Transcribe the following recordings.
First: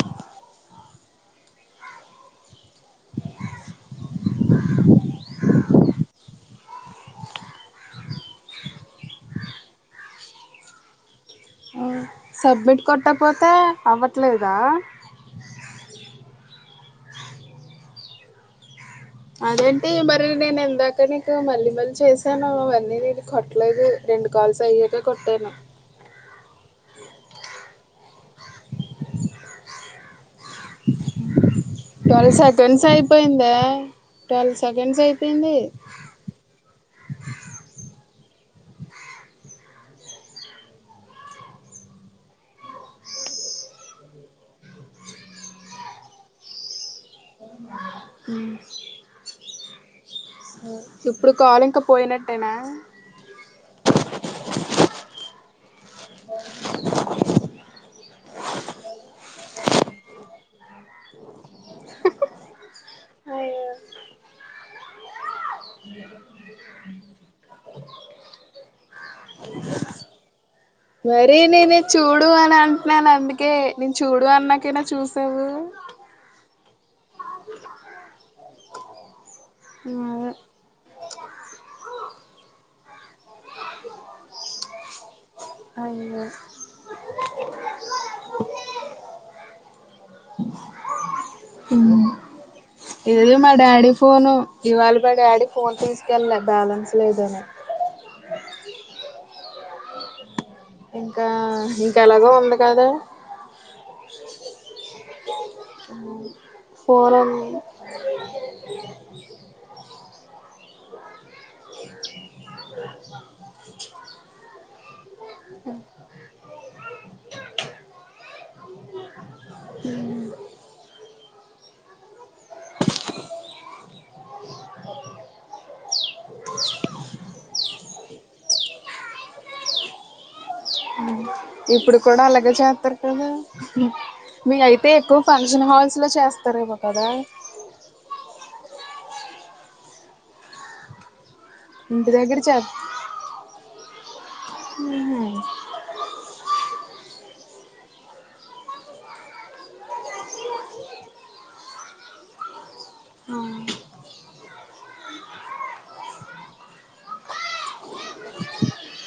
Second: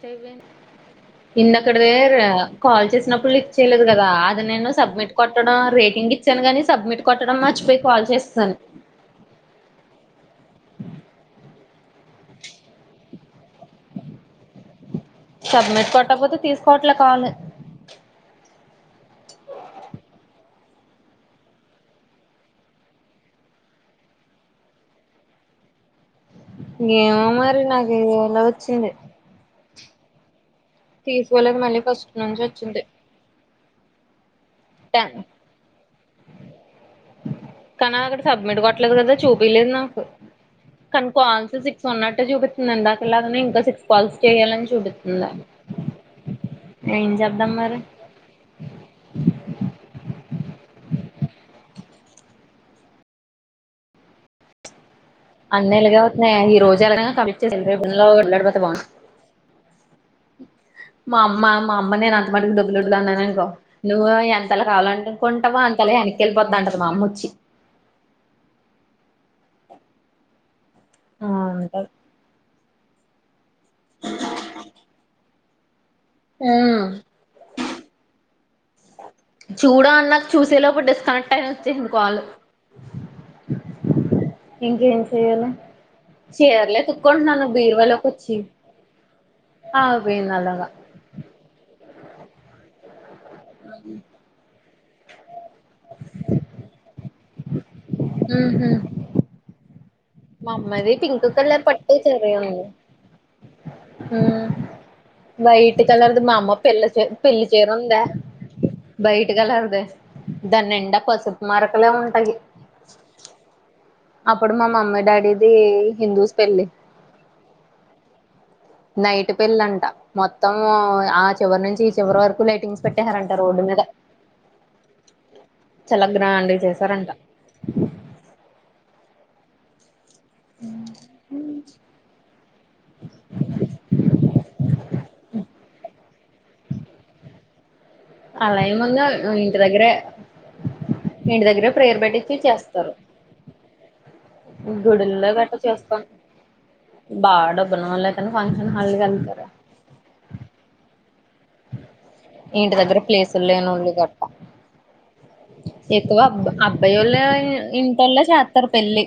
seven ఇంద అక్కడదే [unintelligible] call చేసినప్పుడు lift చేయలేదు కదా అది నేను సబ్మిట్ కొట్టడం రేటింగ్ ఇంగ్ ఇచ్చాను గాని సబ్మిట్ కొట్టడం మర్చిపోయి కాల్ చేస్సేను సబ్మిట్ కొట్టకపోతే అవ్వట్లేదా సబ్మిట్ కొట్టకపోతే తీసుకోవట్లే కాల్ అదేంటి మరి నేను ఇందాక నీకు మళ్ళీ మళ్ళీ చేసాను అవన్నీ నేను కొట్లేదు రెండు కాల్స్ అయ్యాక కొట్టాను [unintelligible] ఏమో మరి నాకిలా వచ్చింది ఫీజూ వోలెవ్ తెల్సా టెన్స్ అయిపోయిందే ట్వెల్వ్ సెకండ్స్ టెన్, అయిపోయింది కానీ అక్కడ సబ్మిట్ కొట్టలేదు కదా చూపిలేదు నాకు కానీ కాల్స్ సిక్స్ ఉన్నట్టు చూపిస్తుంది ఎందాకలాగనే ఇంకా సిక్స్ కాల్స్ చేయ్యాలని చూపిస్తుంది ఏం చెప్దాం మరి అ మ్ ఇప్పుడు కాల్ ఇంక పోయినట్టేనా అన్నలుగ అతున్నాయి ఈ రోజులా క రేపు వెలాడిపోతే బాగును మా అమ్మ మా అమ్మ నేను అంత మస్తమాటుకు డబ్బులు అన్నాననుకో అయ్యో నువ్వు ఎంతలా కావాలనుకుంటావో అం కాలే ఎనక్కేళ్లి పోద్ధి అంటాది మా అమ్మోచ్చి ఆ మరి నేనే ఇది అంటది చూడు అని అంటున్నాను అందుక్ ఓకే నేను చూడు అన్నాకైనా చూసావు ఆ చూడ అ నాక్ అదే చూసే లోపు డిస్కనెక్ట్ అని ఒచ్చేసింది కాలు ఇంకే చేయలే అయ్యో చీరలే తుకుంటున్నాను బీర్వాలోకోచ్చి ఆగిపోఇంది అలాగ ఇది మా డాడీ ఫోను ఇవాళ మా డాడీ ఫోన్ తీసుకెళ్ళ బ్యాలెన్స్ లేదని మ అమ్మది పింక్ ఇంకా కల్లర్ పట్టు ఇంకా ఎలాగో చీరె ఉంది కదా వైట్ కలర్ది మ అమ్మ పెళ్లి చిర్ పూర్వం పెళ్లి చిరుందా వైట్ కలర్ది దాని నిండా పసుపు మార్కలే ఉంటాయి అప్పుడు మా మమ్మీ డాడీది హిందూస్ పెళ్ళి నైట్ పెళ్ళంట మొత్తం ఆ చివరి నుంచి ఈ చివరి వరకు లైటింగ్స్ పెట్టేసారంట రోడ్డు మీద చాల గ్రాండ్ గా చేసారంట ఇప్పుడు కూడా అలాగే చేత్తరు కదా మీయ్యాయితే ఎక్కువ ఫంక్షన్ హాల్స్ లో చేస్తారేమొ కదా అలా ఏమంగా ఇంటి దగ్గరే ఇంటి దగ్గరే ప్రేర్ ఇంటి పెట్టించి దగ్గర చే చేస్తారు గుడుల్లో గట్ట చేస్తాన్ బాగా డబ్బన్న వాళ్ళైతేనే ఫంక్షన్ హల్ కి వెళ్తరు ఇంటి దగ్గర ప్లేసులు లేన్నోళ్లు గట్ట ఎక్కువ అబ్బ అబ్బాయోళ్ల ఇంటోల్లే చేత్తర్ పెళ్లి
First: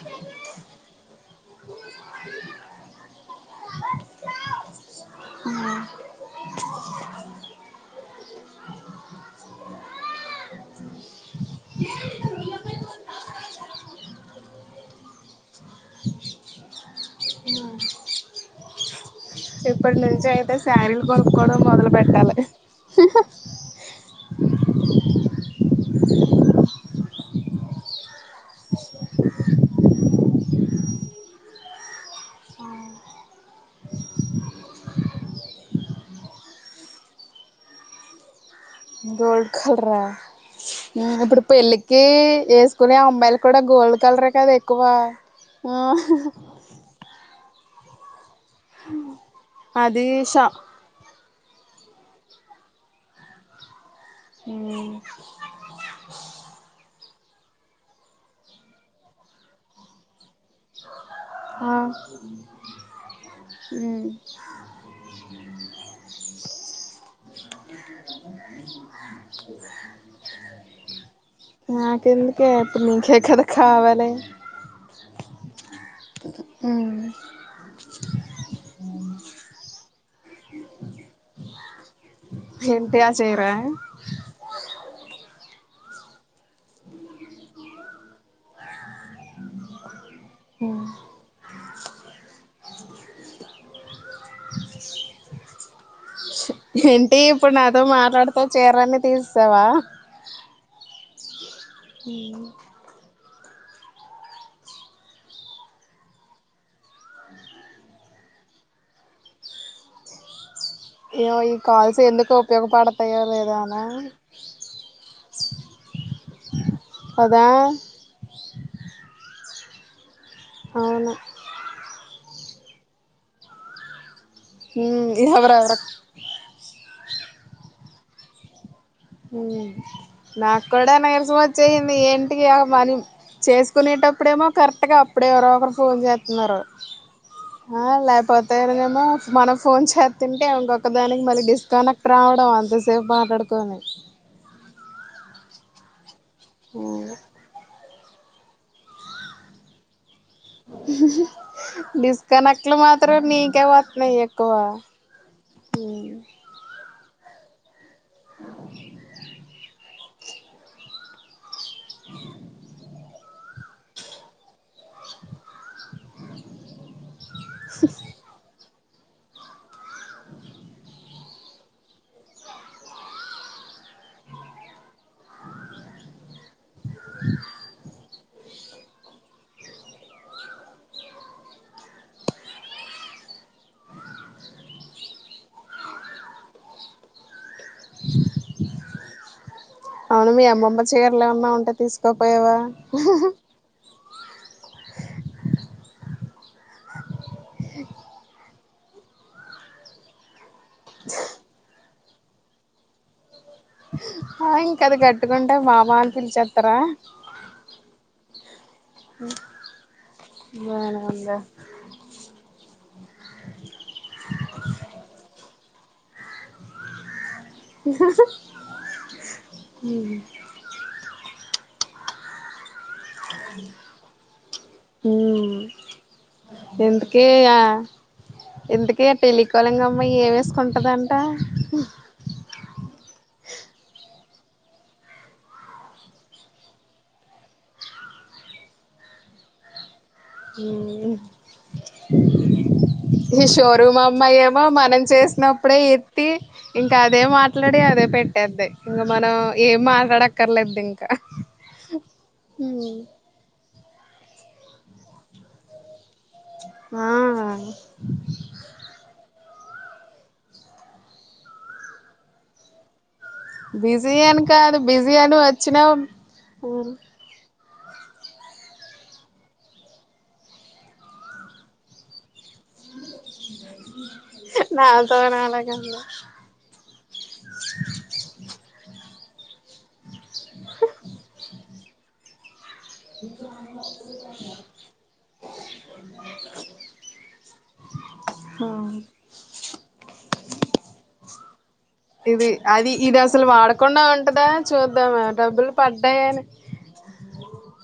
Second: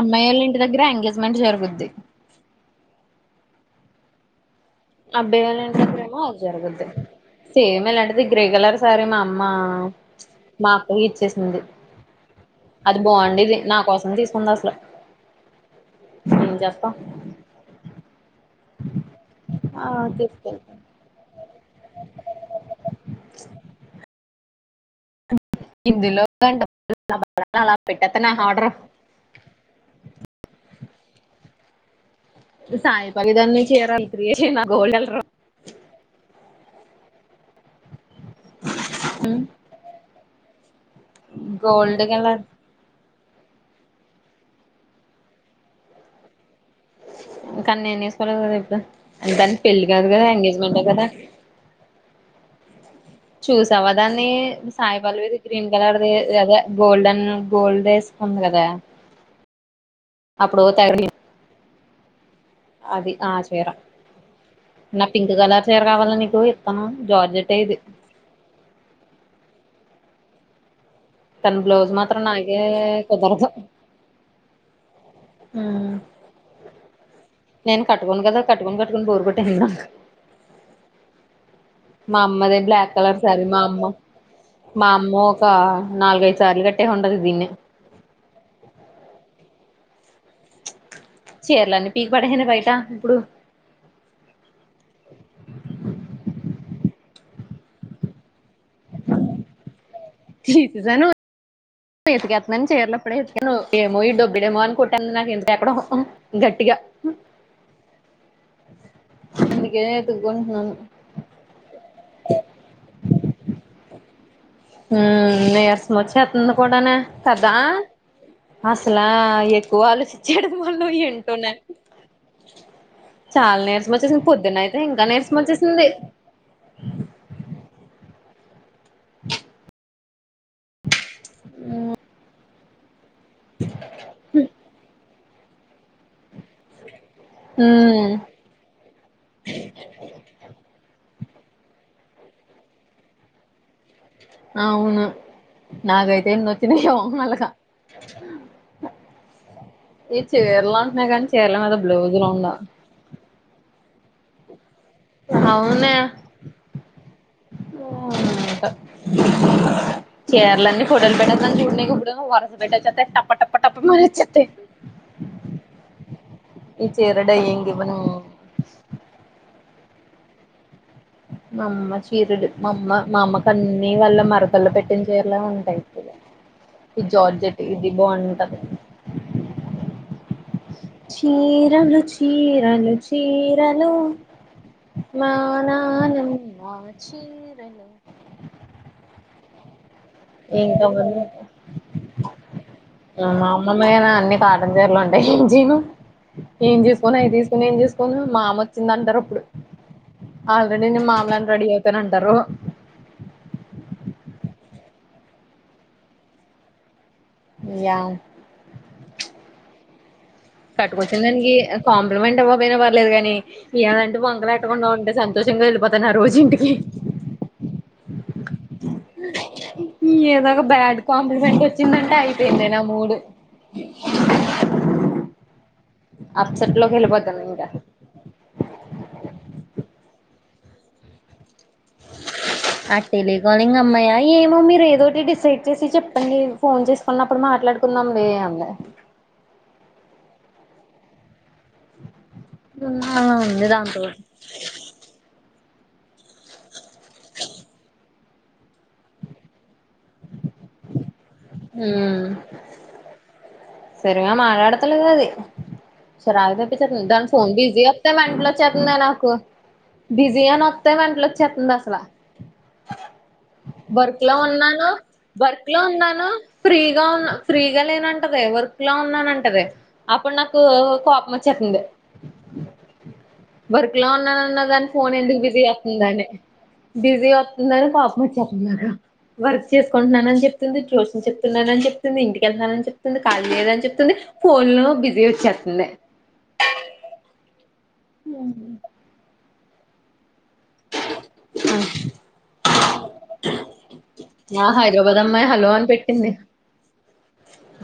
అమ్మాయి వాళ్ళ ఇంటి దగ్గర ఎంగేజ్మెంట్ జరుగుద్ది అబ్బాయివల్ల ఇంటి దగ్గరెమో అది జరుగుద్ది సేమ్ ఇలాంటిది గ్రే కలర్ సారీ మా అమ్మా మా అక్కయి ఇచ్చేసింది అది బాగుండేది నా కోసమే తీసుకుంది అసలు ఎం జెస్తాం ఇప్పటి నుంచి అయితే తీసుకెళ్తా శారీలు కొనుక్కోవడం మొదలు పెట్టాలి ఇందులో [unintelligible] తె అలా పెట్టేత్తను ఆర్డర్ సాయిపళ్లవి దాన్ని [unintelligible] గోల్ రా ఇప్పుడు గోల్డ్ పెళ్ళికి కలర్ వేసుకునే అమ్మాయిలు క్క గోల్డ్ కలర్ కదా ఎక్కువ ఆ కానీ నేను వేసుకోలేదు కదా ఇప్పుడు దానికి పెళ్లి అది కాదు కదా షా ఎంగేజ్మెంటే కదా చూసావా దాన్ని సాయిపల్లివి ఇది గ్రీన్ కలర్దిదే గోల్డెన్ గోల్డ్ వేసుకుంది కదా అప్పుడు తెగ ఆ హ్మ్ అది ఆ చీర నా పింక్ కలర్ చీర కావాల నీకు ఇస్తాను జార్జెట్ ఇది తన బ్లౌజ్ మాత్రం నాకెందుకే నాకే ఇప్పుడు నీకే కదా కుదరదు కావాలి ఉమ్ మ్ నేను కట్టుకోను కదా కట్టుకొని కట్టుకొని బోరుకొట్టేసింది నాకు మా అమ్మది బ్లాక్ ఏంటి ఆ కలర్ చీర సారి మా అమ్మ మామ్మో కా నాలుల్గైదు సార్లు గట్టే హండదు దీన్ని చేర్లన్ని పీకి పడేసానే బయట ఇప్పుడు ఏంటి ఇప్పుడు నాతో మాట్లాడితే చీరన్ని తీస్తావా తీ [inaudible] అతు చేర్లో అప్పుడ నువ్ ఏమో ఈ డబ్బుడేమో అని కొట్టాంది నాకు ఇంత ఎక్కడో గట్టిగా అందుకే ఎత్తుకుంటోనాను ఏయ్యో ఈ కాల్స్ ఎందుకు ఉపయోగపడతాయో లేదా అనా నీరసం వచ్చేస్తుంది కూడానే కదా అసలా ఎక్కువ ఆలోచించయడం వల్ల అవును ఎంటున్నాయి చాలా నేర్సం వచ్చేసి పొద్దున అయితే ఇంకా ఉమ్ నేర్సమ ఎవరెవరు వచ్చేసింది నాకు కూడా నిరసం వచ్చేయింది ఏంటికి మనీ చేసుకునేటప్పుడేమో కరెక్ట్గా అప్పుడేవరో ఒకరు ఫోన్ చేస్తున్నారు ఆ ఉమ్ లేకపోతేను కమో మన ఫోన్ చేతుంటే ఇంకొకదానికి మ డిస్కనెక్ట్ రావడం అంతసేపు మాట్లాడుకోని వును నాగైతే ఎన్న వచ్చినా అలగా ఈ చీరలు అంటున్నాయి కానీ చీరల మీద బ్లౌజులు ఉండవు డిస్కనెక్ట్లు మాత్రం నీకే వస్తున్నాయి ఎక్కువ అవునె ఏంటో చర్ల అన్నీ ఫోటోలు పెట్టని చూడడానికి ఇప్పుడు వరస పెట్టొచ్చా టప్ప టప్ప టప్ప మరచ్చాయి ఈ చీర డయ్యింగ్ ఇవ్వను మామ్మ చీరుడు మామ్మ మా అమ కన్నీ వాల్ల మరకల్లో పెట్టినంచరలా ఉంటాయి ఈ జార్జెట్ ఇది బాగుంటది చీరలు చీరలు చీరలు మానాల చీరలు అవును మీ అమ్మమ్మ ఇంకా చీరలు ఏమన్నా ఉంటే తీసుకోపోయవా ని కాటన్ చీరలు ఉంటాయి ఏంజెను ఏం చేసుకోను అవి తీసుకుొని ఏం చేసుకోను మామ వచ్చింది అంటారు అప్పుడు ఆల్రెడీ నేను మామలాగే రెడీ అవుతనానింటారు ఆ ఇంకాది గట్టుకుంటే మామ అని పిలిచేస్తారా యా బానే కట్టుకొచ్చిన ఉందా దానికి కాంప్లిమెంట్ ఇవ్వబోయినా పర్లేదు కానీ ఎవనంటే వంకలు ఎట్టకుండా ఉంటే సంతో చిన్నె ఎళ్ళిపోతన్న రోజు ఇంటికి ఏదొగా బ్యడ్కామ్ వెంట వచ్చిందంట అయిపోయిందనా మూడు అప్సెట్ లోకి ఎందుకే వెళ్ళిపోతాను ఆ ఇంకా ఎందుకే పెళ్లికళంగమ్మ ఏవే స్కుంటదంట ఆ టెలి కాలింగ్ అమ్మాయా ఏమో మీరు ఏదోటి డిసైడ్ చేసి చెప్పండి ఫోన్ చేసుకున్నప్పుడు మాట్లాడుకుందాం లే అంది ఉమ్ అలా ఈ ఉంది షోరూమ్ దాంతోటి అమ్మాయేమో మనం చేసినప్ అప్పుడే ఎత్తి ఇంకా అదే మాట్లాడి అదే పెట్టేది ఇంక మనం ఏం మాట్లాడక్కర్లేదు దింక ఊమ్ సరిగా మాట్లాడుతలేదది చిరాకు తెప్పించేతుంది ఆ దాని ఫోన్ బిజీ వత్తే మెంటల్ ఒచ్చేతుందే నాకు బిజీ అనొత్తే మెంటల్ ఒచ్చేతంది అసలు బిజీ వర్క్ లో అని కాదు ఉన్నాను బిజీ అని వర్క్ లో వచ్చినా ఉన్నాను ఫ్రీగా ఉన్నా ఫ్రీగా లేనంటది వర్క్ లో ఉన్నానంటది అప్పుడు నాకు కోపం వచ్చేతుంది వర్క్ లో ఉన్నానన్న దాని ఫోన్ ఎందుకు నాతోనే బిజీ అలాగే ఉంది వత్తుందని బిజీ ఒ న్నారు కోపం వచ్చేతుంది నాకు వర్క్ చేసుకుంటున్నానని చెప్తుంది ట్యూషన్ చెప్తున్నానని చెప్తుంది ఇంటి అని చెప్తుంది ఫోన్ లో బిజీ వచ్చేత్తుంది అవును ఇది అది ఇది అసలు వాడకుండా ఉంటదా ఆ హైదరాబాద్ చూద్దాము అమ్మాయి హలో డబ్బులు అని పెట్టింది పడ్డాయని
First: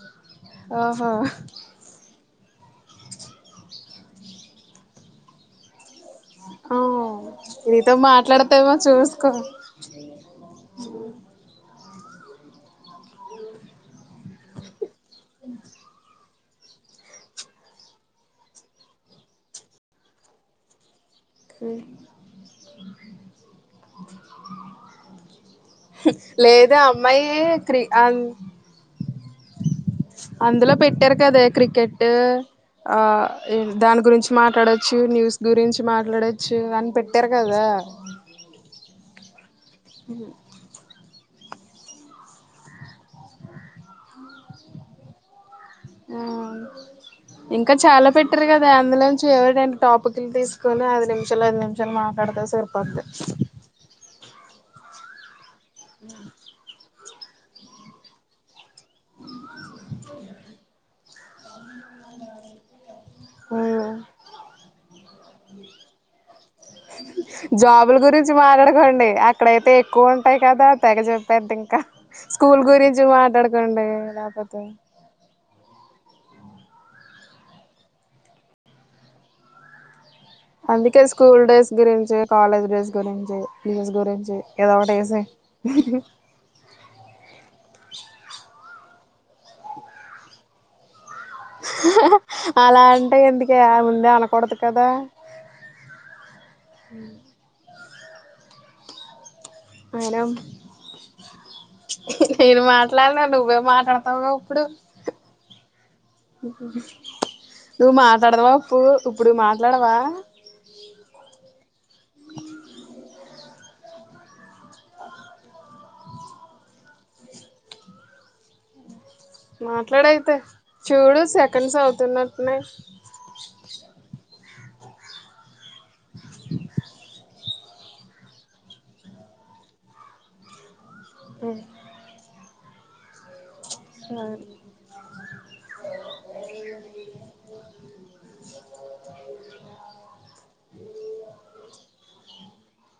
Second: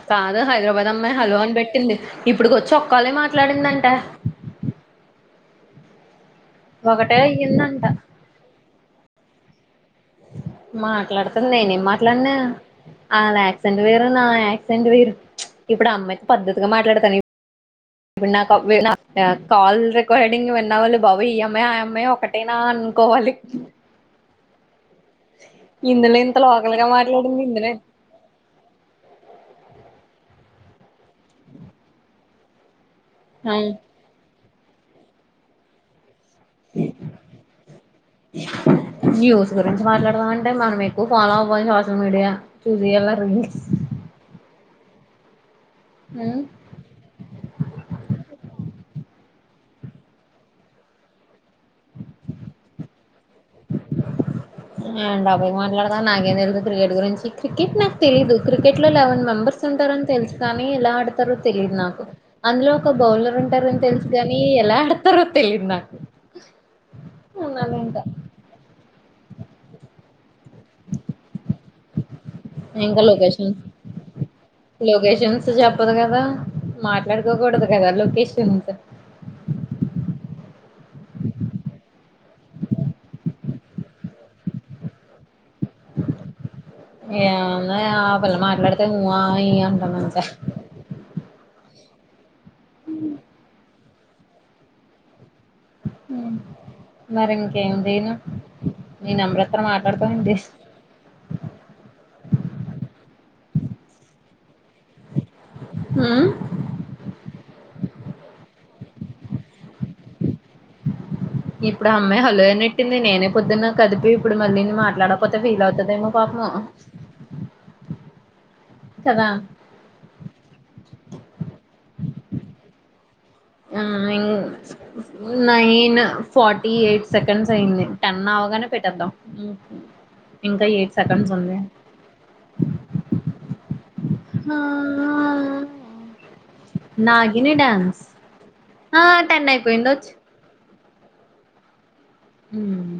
కాదు హైదరాబాద్ ఓహో అమ్మాయి హలో అని పెట్టింది ఇప్పుడు గొచ్చి ఒక్కాలే మాట్లాడిందంట ఆ ఒకటే అయ్యిందంట మీతో మాట్లాడతేమో చూసుకో మాట్లాడుతది నేనే మా అట్లనే అలాక్సిడెంట్ వేరు నా యాక్సిడెంట్ వేరు ప్చ్ ఇప్పుడు ఆ అమ్మాయి పద్ధతిగా మాట్లాడతాని ఇప్పుడు నా కాల్ రికార్డింగ్ విన్నవాళ్ళు బాబోయ్ ఈ అమ్మాయ్ ఆ అమ్మాయ్ ఒకటేనా అనుకోవాలి హుమ్ ఇందులో ఇంత లేదు లోకల్గా ఆ అమ్మాయి మాట్లాడింది ఇందులో క్రి అన్ అందులో పెట్టారు కదే క్రికెట్ ఆ దాని గురించి మాట్లాడచ్చు న్యూస్ గురించి మాట్లాడొచ్చు అని పెట్టారు కదా న్యూస్ గురించి మాట్లాడదామంటే మనం ఎక్కువ ఫాలో అవ్ సోషల్ మీడియా చూస్యాల రీల్స్ ఆ ఇంకా చాలా పెట్టరు కదా అందులో ఏవో రెండు టాపిక్లు తీసుకొని ఐదు నిమిషాలు ఐదు నిమిషాలు మాట్లాడితే సరిపోద్ది అ డాబయికి మాట్లాడతా నాకేం తెలుదు క్రికెట్ గురించి క్రికెట్ నాకు తెలీదు క్రికెట్ లో లెవెన్ మెంబర్స్ ఉంటారని తెలుసు కానీ ఎలా ఆడతారో తెలీదు నా అందులో ఒక బౌలర్ ఉంటరని తెలుసు గాని ఎలా ఆడతారో తెలీదు నాకు ఉన్నాను జాబుల ఇంకా గురించి మాట్లాడకండి అక్కడైతే ఎక్కువ టాయి కదా తెగ చెప్పేదింక స్కూల్ ఇంకా గురించి మాట్లాడుకోండి లేకపోతే యెషన్స్ జెప్ తప్పదు కదా మాట్లాడుకోకుడదు కదా లొకేషన్స్ అందుకే స్కూల్ డేస్ గురించి కాలేజ్ డేస్ గురించి ఫీజ్ గురించి ఏదో ఒకటెసేయ్ [unintelligible] వా ఈ అంటదంట హహ అలా అంటే ఎందుకే ఆ ముందే అనకూడదు కదా ఉ మరింకేదిన నీ నమ్రత్ తను అయినా మాట్లాడుతుంది నేను మాట్లాడ్నా నువ్వే మాట్లాడతవుగుప్పుడు ఉమ్ నువ్వు మాటడ్దవో ప్పు ఇప్పుడు మాట్లాడవా ఇప్పుడామ్మాయి హలో నెట్టింది నేనే పొద్దున్న కదిపి ఇప్పుడు మళ్ళీని మాట్లాడపోతే ఫీల్ అవుతదేమో పా అ ఆ కదా మాట్లాడైతే చూడు సెకండ్స్ అవుతున్నట్నై ఆ ఇం nine forty eight seconds అయింది టెన్ అవగానే పెట్టద్దాం ఇంకా ఏటి సెకండ్స్ ఉంది సరే హా నాగిని డ్యాన్స్ ఆ టెన్నైపోయిందోచ్ హ్మ్